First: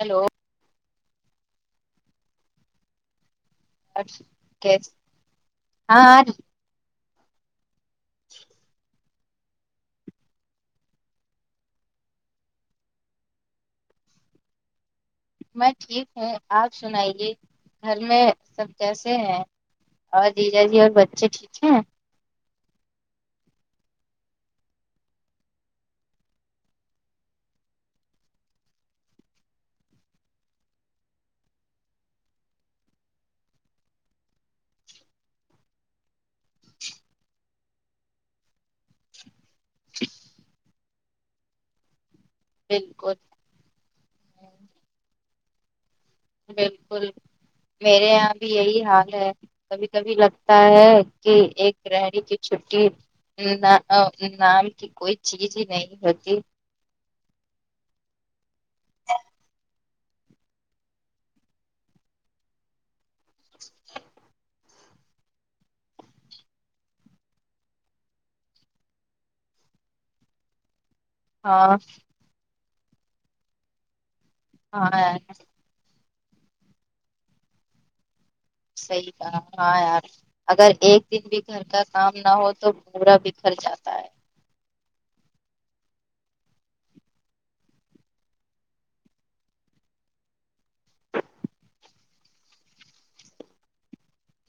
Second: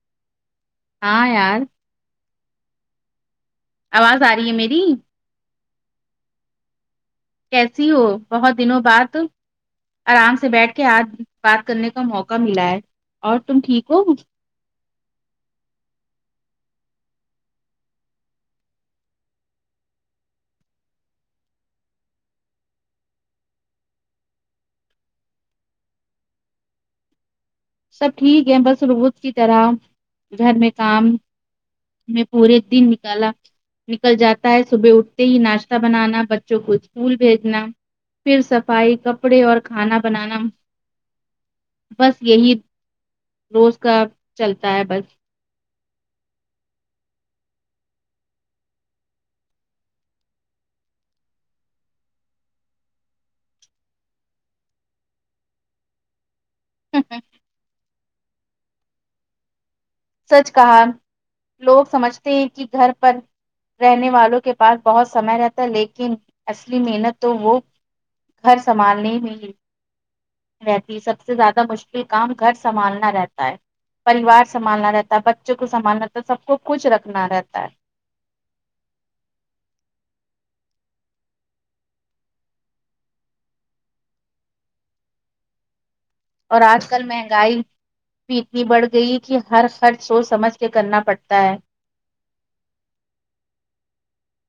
hello ہاں یار آواز آ رہی ہے میری [unintelligible] کیسی ہو بہت دنوں بعد آرام سے بیٹھ کے آج بات کرنے کا موقع ملا ہے اور تم ٹھیک ہو میں ٹھیک ہوں آپ سنائیے گھر میں سب کیسے ہیں اور جی جاجی اور بچے ٹھیک ہیں سب ٹھیک ہے بس روز کی طرح گھر میں کام میں پورے دن نکالا نکل جاتا ہے صبح اٹھتے ہی ناشتہ بنانا بچوں کو اسکول بھیجنا پھر صفائی کپڑے اور کھانا بنانا بس یہی بالکل روز کا چلتا ہے بس بالکل میرے یہاں بھی یہی حال ہے کبھی کبھی لگتا ہے کہ ایک رہ ری تھی چھٹی نام کی کوئی چیز ہی نہیں ہوتی [unintelligible] سچ کہاں لوگ سمجھتے ہیں کہ گھر پر رہنے والوں کے پاس بہت سمے رہتا تھا لیکن اصلی محنت تو وہ گھر سنبھالنے میں رہتی سب سے زیادہ ہاں مشکل کام گھر سنبھالنا رہتا ہے پریوار ہاں سنبھالنا رہتا ہے یار بچوں کو سامانا رہتا ہے سب کو کچھ رکھنا رہتا ہے سحی کہا ہاں یار اگر ایک دن بھی گھر کا کام نہ ہو تو پورا دن نکل جاتا ہے اور آج کل مہنگائی اتنی بڑھ گئی کہ ہر خرچ سوچ سمجھ کے کرنا پڑتا ہے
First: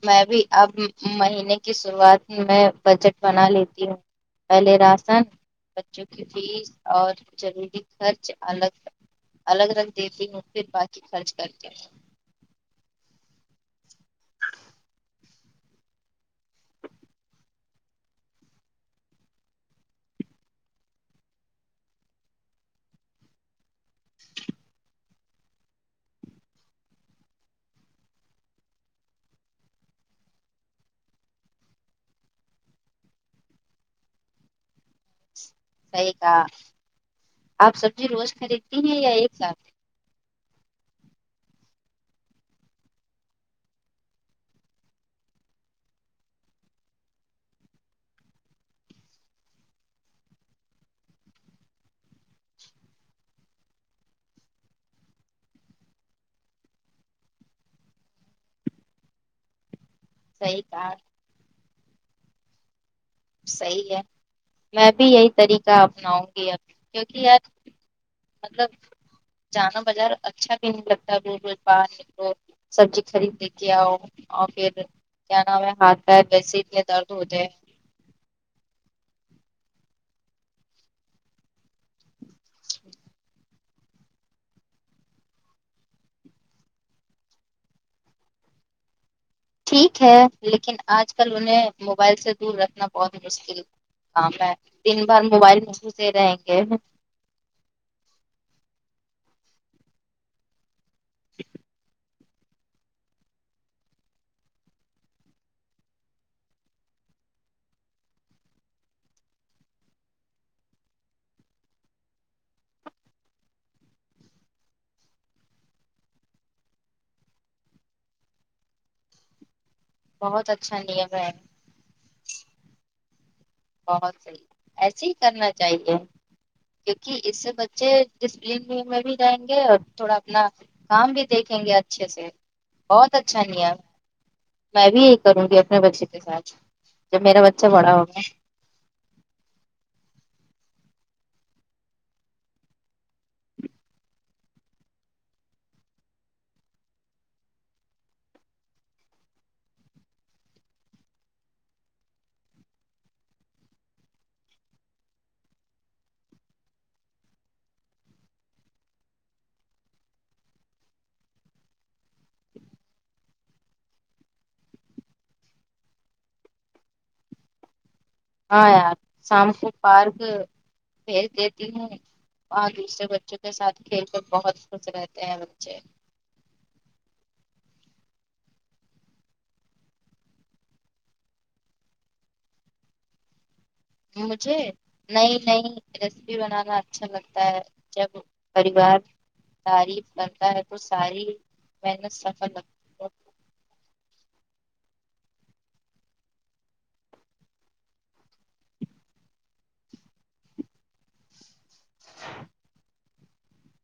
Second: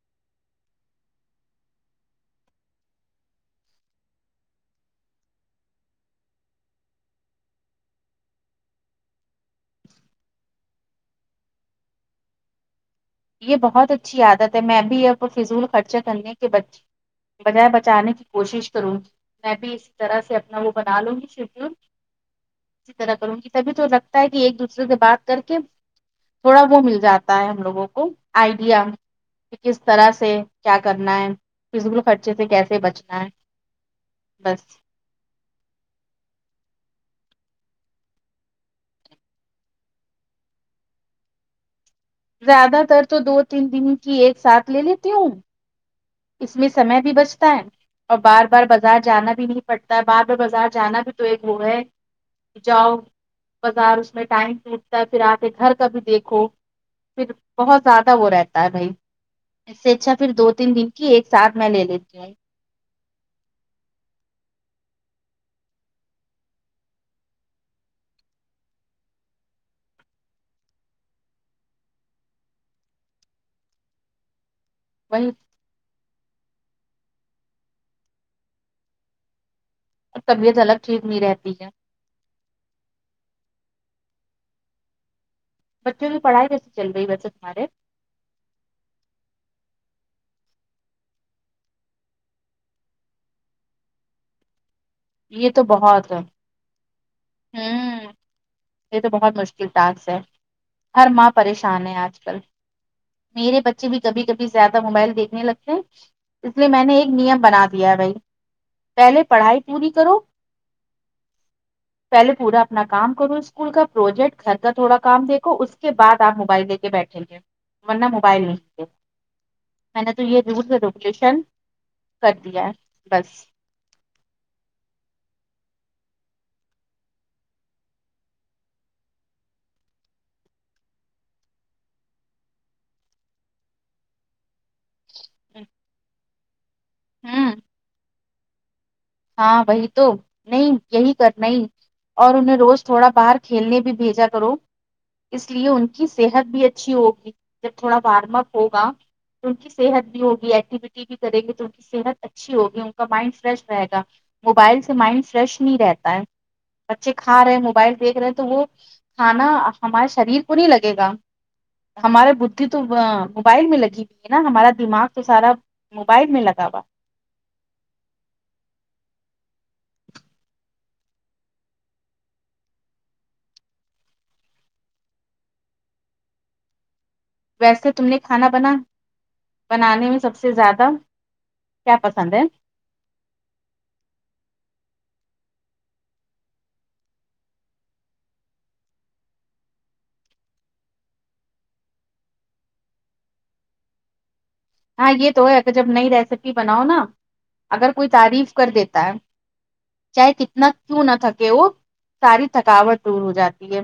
میں بھی اب مہینے کی شروعات میں بجٹ بنا لیتی ہوں پہلے راشن بچوں کی فیس اور ضروری خرچ الگ الگ الگ دیتی ہوں پھر باقی خرچ کر کے یہ بہت اچھی عادت ہے میں بھی یہ فضول خرچہ کرنے کے بچ بجائے بچانے کی کوشش کروں گی میں بھی اسی طرح سے اپنا وہ بنا لوں گی شو اسی طرح کروں گی تبھی تو لگتا ہے کہ ایک دوسرے سے بات کر کے تھوڑا وہ مل جاتا ہے ہم لوگوں کو آئیڈیا کہ کس طرح سے کیا کرنا ہے فضول خرچی خرچی سے کیسے بچنا ہے بس صحیح کہا آپ سبزی روز خریدتی ہیں یا ایک ساتھ زیادہ تر تو دو تین دن کی ایک ساتھ لے لیتی ہوں اس میں سمے بھی بچتا ہے اور بار بار بازار جانا بھی نہیں پڑتا بار بار بازار جانا بھی تو ایک وہ ہے جاؤ بازار اس میں ٹائم پہچتا ہے پھر آ کے گھر کا بھی دیکھو پھر بہت زیادہ وہ رہتا ہے بھائی اس سے اچھا پھر دو صحیح تین دن کہا کی ایک ساتھ میں لے لیتی ہوں صحیح ہے میں بھی یہی طریقہ اپناؤں گی اب کیونکہ اج مطلب جانا بازار اچھا بھی نہیں لگتا روز باہر نکلو سبزی خرید لے کے آؤ اور پھر وہی کیا نا ہمیں ہاتھ پیر ویسے میں درد ہوتے ہیں اور طبیعت الگ ٹھیک نہیں رہتی ہے بچوں کی پڑھائی کیسی چل رہی ویسے تمہارے ٹھیک ہے لیکن آج کل انہیں موبائل سے دور رکھنا بہت مشکل کام ہے دن بھر یہ موبائل تو میں بہت گھسے ہوں رہیں گے یہ تو بہت مشکل ٹاسک ہے ہر ماں پریشان ہے آج کل میرے بچے بھی کبھی کبھی زیادہ موبائل دیکھنے لگتے ہیں اس لیے میں نے ایک نیم بنا دیا ہے بھائی پہلے پڑھائی پوری کروں پہلے پورا اپنا کام کرو اس کول کا پروجیکٹ گھر کا تھوڑا کام دیکھو اس کے بعد آپ موبائل لے کے بیٹھیں گے ورنہ موبائل نہیں میں نے تو یہ بہت رول اچھا نیم ہے ریگولیشن کر دیا ہے بس بہت صحیح ایسے ہی کرنا چاہیے کیونکہ اس سے بچے ڈسپلین میں بھی جائیں گے اور تھوڑا اپنا کام بھی دیکھیں گے اچھے سے بہت اچھا نیا میں بھی یہی کروں گی اپنے بچے کے ساتھ جب میرا ہوں بچہ بڑا ہو ہاں وہی تو نہیں یہی کرنا ہی اور انہیں روز تھوڑا باہر کھیلنے بھی بھیجا کرو اس لیے ان کی صحت بھی اچھی ہوگی جب تھوڑا وارم اپ ہوگا ان کی صحت بھی ہوگی ایکٹیویٹی بھی کریں گے تو ان کی صحت اچھی ہوگی ان کا مائنڈ فریش رہے گا موبائل سے مائنڈ فریش نہیں رہتا ہے بچے کھا رہے ہیں موبائل دیکھ رہے ہیں تو وہ کھانا ہمارے شریر کو نہیں لگے گا ہمارے بدھھی تو موبائل میں لگی ہوئی ہے نا ہمارا دماغ تو سارا موبائل میں لگا ہوا ہاں یار شام کو پارک بھیج دیتی ہوں اور دوسرے بچوں کے ساتھ کھیل کر بہت خوش رہتے ہیں بچے ویسے تم نے کھانا بنا بنانے میں سب سے زیادہ کیا پسند ہے مجھے نئی نئی ریسیپی بنانا اچھا لگتا ہے جب پریوار تعریف کرتا ہے تو ساری محنت سفل رکھ ہاں یہ تو ہے کہ جب نئی ریسیپی بناؤ نا اگر کوئی تعریف کر دیتا ہے چاہے کتنا کیوں نہ تھکے وہ ساری تھکاوٹ دور ہو جاتی ہے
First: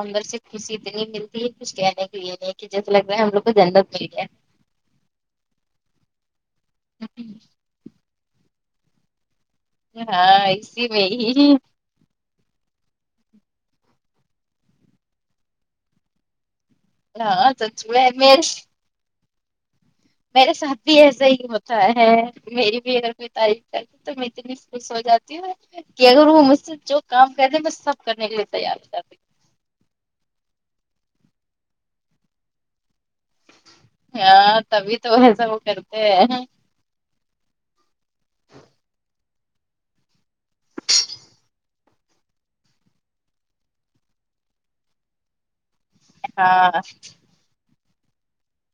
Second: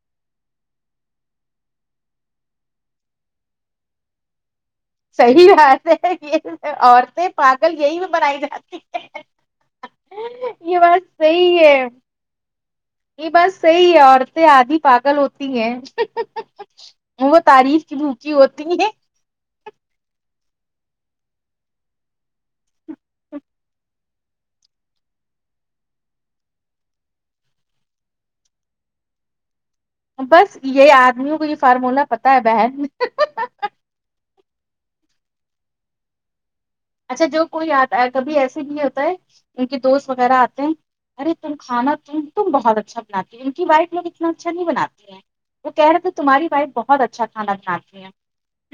عمبر سے خوشی اتنی ملتی ہے کچھ کہنے کی یہ نہیں کہ جیسے لگ ہے ہم لوگ تو گنداپ مل گیا ہے صحیح بات ہے یہ عورتیں پاگل یہی بھی بنائی جاتی ہیں ہاں یہ اسی بات میں ہی صحیح ہے یہ بات صحی ہے عورتیں آدھی پاگل ہوتی ہیں وہ ہاں تعریف سچ کی میں بھوکی میرے ہوتی ہے میرے ساتھ بھی ایسا ہی ہوتا ہے میری بھی اگر کوئی تعریف کرے تو میں اتنی خوش ہو جاتی ہوں کے اگر وہ مجھ سے جو کام کرتے میں سب کرنے کے لیے تیار ہو جاٹی ہوں بس یہ آدمیوں کو یہ فارمولا پتا ہے بہن ہاں تبھی تو ایسا وہ کرتے ہیں اچھا جو کوئی آتا کبھی ایسے بھی ہوتا ہے ان کے دوست وغیرہ آتے ہیں ارے تم کھانا ت تم بہت اچھا بناتی ہے ان کی وائف لوگ اتنا اچھا نہیں بناتی ہیں وہ کہہ رہے تھے تمہاری وائف ہاں بہت اچھا کھانا بناتی ہیں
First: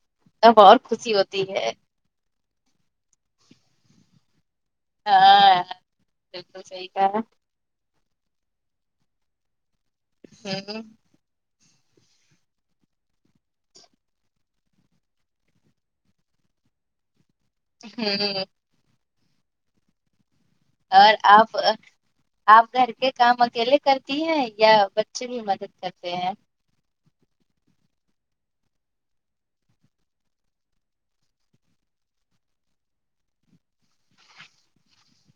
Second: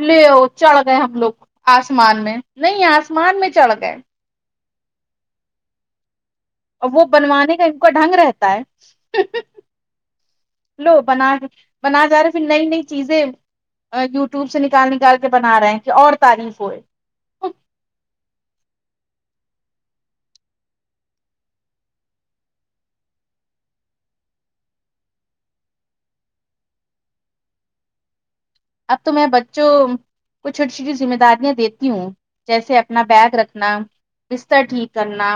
لیو تب اور چڑھ گئے خوشی ہم لوگ ہوتی ہے آسمان میں نہیں آسمان میں چڑھ گئے ہاں بالکل صحیح اب وہ کہا بنوانے کا ان کا ڈھنگ رہتا ہے ہوں لو بنا بنا جا رہا فر نئی نئی چیزیں یوٹیوب سے نکال نکال کے بنا رہے ہیں کہ اور تعریف ہوئے ہوں اور آپ آپ گھر کے کام اکیلے کرتی ہیں یا بچے بھی مدد کرتے ہیں اب تو میں بچوں کو چھوٹی چھوٹی ذمہ داریاں دیتی ہوں جیسے اپنا بیگ رکھنا بستر ٹھیک کرنا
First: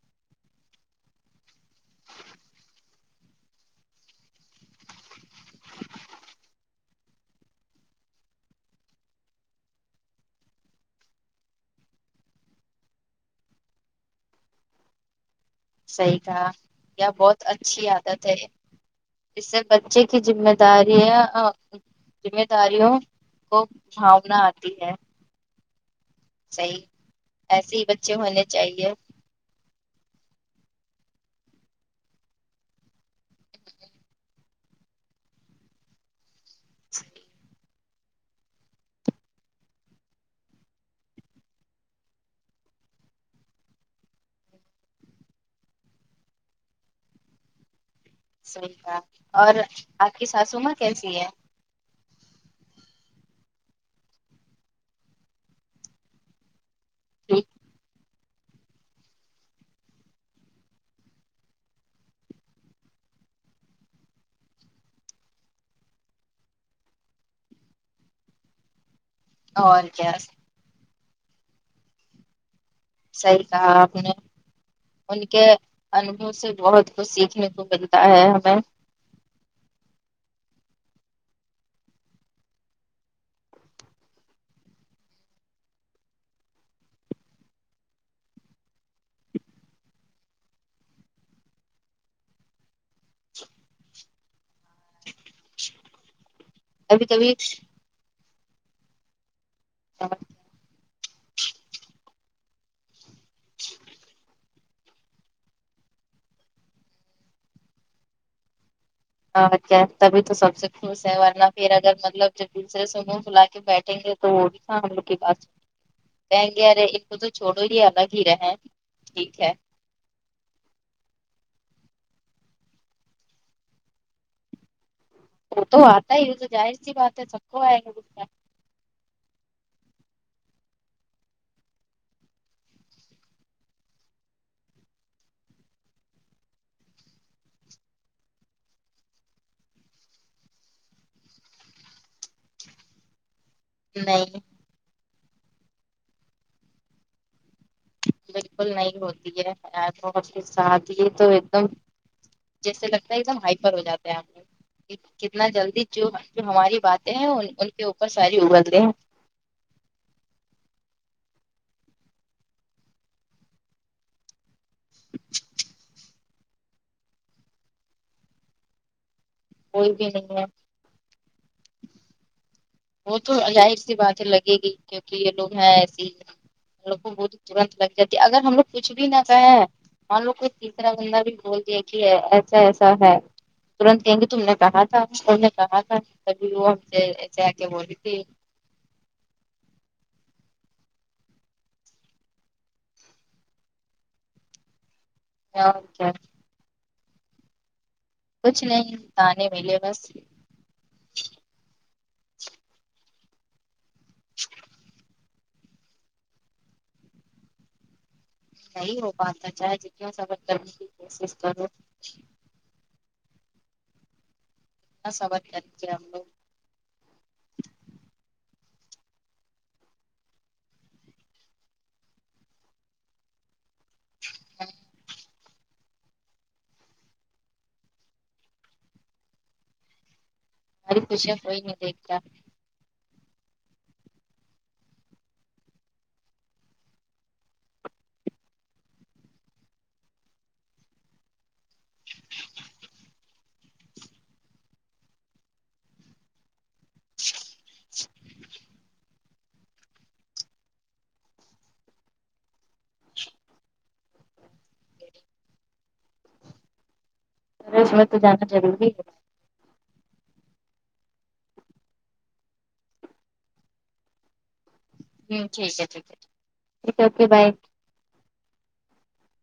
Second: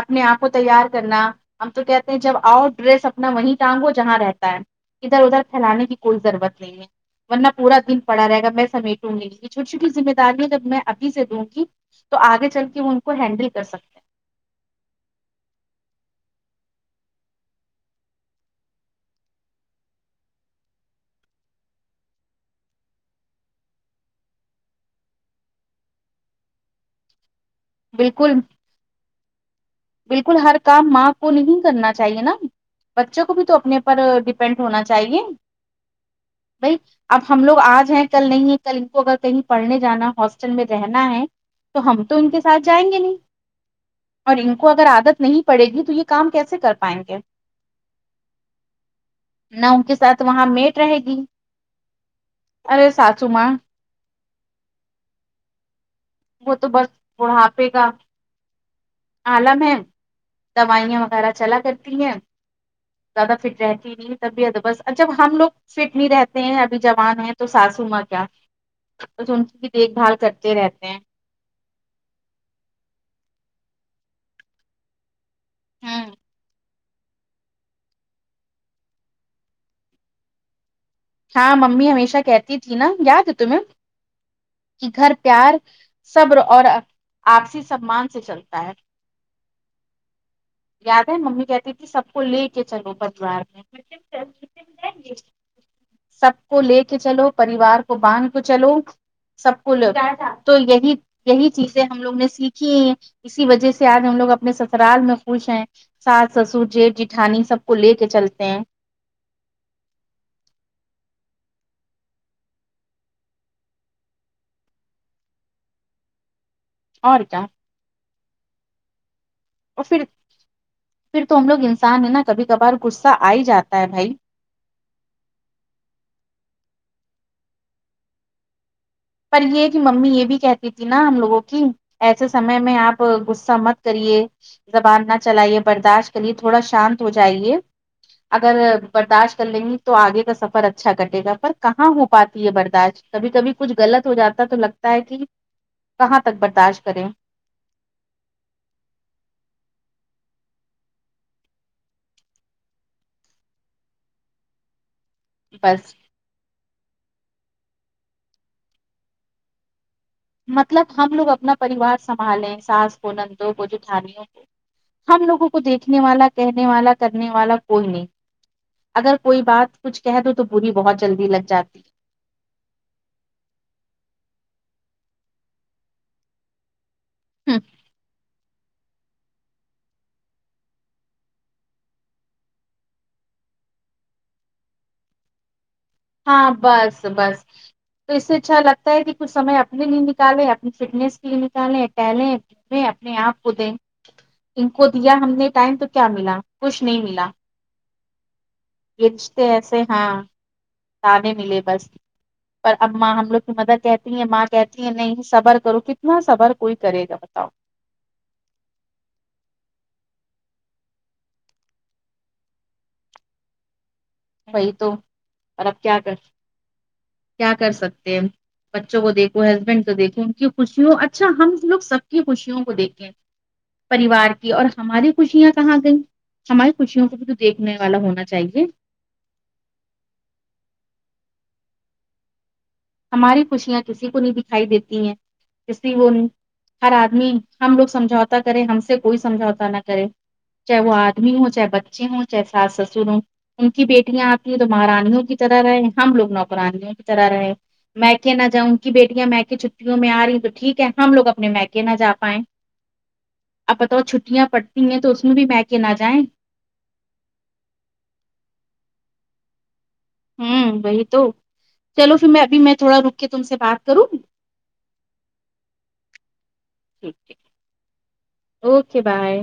اپنے آپ کو تیار کرنا ہم تو کہتے ہیں جب آؤ ڈریس اپنا وہیں ٹانگو جہاں رہتا ہے ادھر ادھر پھیلانے کی کوئی ضرورت نہیں ہے ورنہ پورا دن پڑا رہے گا میں سمیٹوں گی نہیں چھوٹی چھو ٹی ذمہ داریاں ہے جب میں ابھی سے دوں گی تو آگے چل کے ان کو ہینڈل کر سکتے ہیں صحیح کہا یہ بہت اچھی عادت ہے اس سے بچے کی ذمے داریاں ا ذمہ داریوں کو بھاونا آتی ہے صحیح ایسے ہی بچے بالکل ہونے چاہیے بالکل ہر کام ماں کو نہیں کرنا چاہیے نا بچوں کو بھی تو اپنے پر ڈیپینڈ ہونا چاہیے بھائی اب ہم لوگ آج ہیں کل نہیں ہے کل ان کو اگر کہیں پڑھنے جانا ہاسٹل میں رہنا ہے تو ہم تو ان کے ساتھ جائیں گے نہیں اور ان کو اگر عادت نہیں پڑے گی تو یہ کام کیسے کر پائیں گے صحیح ہے اور نہ ان کے آپ ساتھ کی وہاں ساسوماں میٹ رہے کیسی گی ہے ارے ساسوماں وہ تو بس ٹھیک، بڑھاپے کا عالم ہے دوائیاں وغیرہ چلا کرتی ہیں زیادہ فٹ رہتی طبیعت بس جب ہم لوگ فٹ نہیں رہتے ہیں ابھی جوان ہیں تو ساسوما ں کیا بس ان کی بھی اور دیکھ کیا بھال کرتے رہتے ہیں صحیح کہا آپ نے ان کے ہ انبھو سے بہت کچھ سیکھنے کو ملتا ہے ہمیں ہاں ممی ہمیشہ کہتی تھی نا یاد ہے تمہیں کہ گھر پیار صبر اور آپسی سممان سے چلتا ہے یاد ہے ممی کہتی تھی سب کو لے کے چلو پریوار میں سب کو لے کے کبھی چلو کبھی پریوار کو باندھ کو چلو سب کو ل تو یہی یہی چیزیں ہم لوگ نے سیکھیں ہیں اسی وجہ سے آج ہم لوگ اپنے سسرال میں خوش ہیں ساس سسر جیٹ جیٹھانی سب کو لے کے چلتے ہیں کیا تبھی تو سب سے خوش ہے ورنہ پھر اگر مطلب جب دوسرے سے منہ فلا کے بیٹھیں گے [unintelligible] کہیں گے ارے ان کو اور تو کیا چھوڑو ہی الگ ہی رہیں ٹھیک ہے اور فر پھر تو ہم لوگ انسان ہے نا کبھی کبھار غصہ آ ہی جاتا ہے بھائی وہ تو آتا ہی ا تو جاہر سی بات ہے سب کوآتا ہے غصہ پر یہ کہ ممی یہ بھی کہتی تھی نا ہم لوگوں کی ایسے سمے میں آپ غصہ مت کریے زبان نہ چلائیے برداشت کریے تھوڑا شانت ہو جائیے اگر برداشت کر لیں گی تو آگے کا سفر اچھا کٹے گا پر کہاں ہو پاتی ہے برداشت کبھی کبھی کچھ غلط ہو نہیں جاتا ہے تو لگتا ہے کہ کہاں تک برداشت کریں بالکل نہیں ہوتی ہے بت کے ساتھ ہی تو ایک دم جیسے لگتا ہے ایک دم ہائپر ہو جاتا ہے آپ کو کتنا جلدی بس جو جو ہماری باتیں ہیں ان کے اوپر ساری اگلتےیں ہیں مطلب ہم لوگ اپنا پریوار سنبھالیں ساس کو نندوں کو جوٹھالوں کو ہم لوگوں کو دیکھنے والا کہنے والا کرنے والا کوئی نہیں اگر کوئی بات کوئی کچھ بھی کہہ دو نہیں تو ہے بوری بہت جلدی لگ جاتی وہ تو ظاہر سی بات ہے لگے گی کیونکہ یہ لوگ ہیں ایسی ہی ہملوگ کو بہت ہے ترنت لگ جات ہے اگر ہم لوگ کچھ بھی نہ کہیں ہم لوگ کو تیسرا بندہ بھی بول دیا کہ ایسا ایسا ہے ترنت کہیں گے تم نے کہا تھا اور نے کہا تھا ہاں تبھی وہ ہم بس سے بس ایسے آ کے بولی تو تھی اس سے اچھا لگتا کچھ سے اپنے لیے نکالیں اپنی فٹنیس کے لیے نکالیں ٹیلنٹ میں اپنے آپ کو دے ان کو دیا ہم نے ٹائم تو کیا ملا کچھ نہیں ملا کچھ نہیں یہ رشتے تانے ایسے ملے ہاں بس تانے ملے بس پر اب ماں ہم لوگ کی مدر کہتی ہیں ماں کہتی ہیں نہیں صبر کرو کتنا صبر کوئی کرے گا بتاؤ نہیں ہو پاتا ہے چاہے جتنے صبر کرنے کی کوشش کرو وہی تو اتنا صبر پر کریں اب گے کیا ہم کر لوگ کیا کر سکتے ہیں بچوں کو دیکھو ہسبینڈ کو دیکھو ان کی خوشیوں اچھا ہم لوگ سب کی خوشیوں کو دیکھیں پریوار کی اور ہماری خوشیاں کہاں گئیں ہماری خوشیوں کو بھی تو دیکھنے والا ہونا چاہیے ہماری خوشیاں کوئی نہیں دیکھتا ہماری خوشیاں کسی کو نہیں دکھائی دیتی ہیں اسے وہ ہر آدمی ہم لوگ سمجھوتا کرے ہم سے کوئی سمجھوتا نہ کرے چاہے وہ آدمی ہوں چاہے بچے ہوں چاہے سس سسر ہوں ان کی بیٹیاں آتی ہیں تو مہارانیوں کی طرح رہے ہم لوگ نوکرانیوں طرح رہے ہیں میکے ںا جاو انکی بٹیاں میکے چھٹیوں میں آ رہی ہے تو ٹھیک ہے ہم لگ اپنے میکے نہ جا پائیں اب بتاو چھٹیا پڑھتی ہیں تو اسمے بھی میکے نہ جائیں ارے اس میں تو جانا ضروری ہے ہوں وہی تو چلو پھر میں ابھی میں تھوڑا رک کے تم سے بات کروں ہوں ٹھیک ہے ٹھیک ہے ٹھیک ہے اوکے بائے اوکے بائے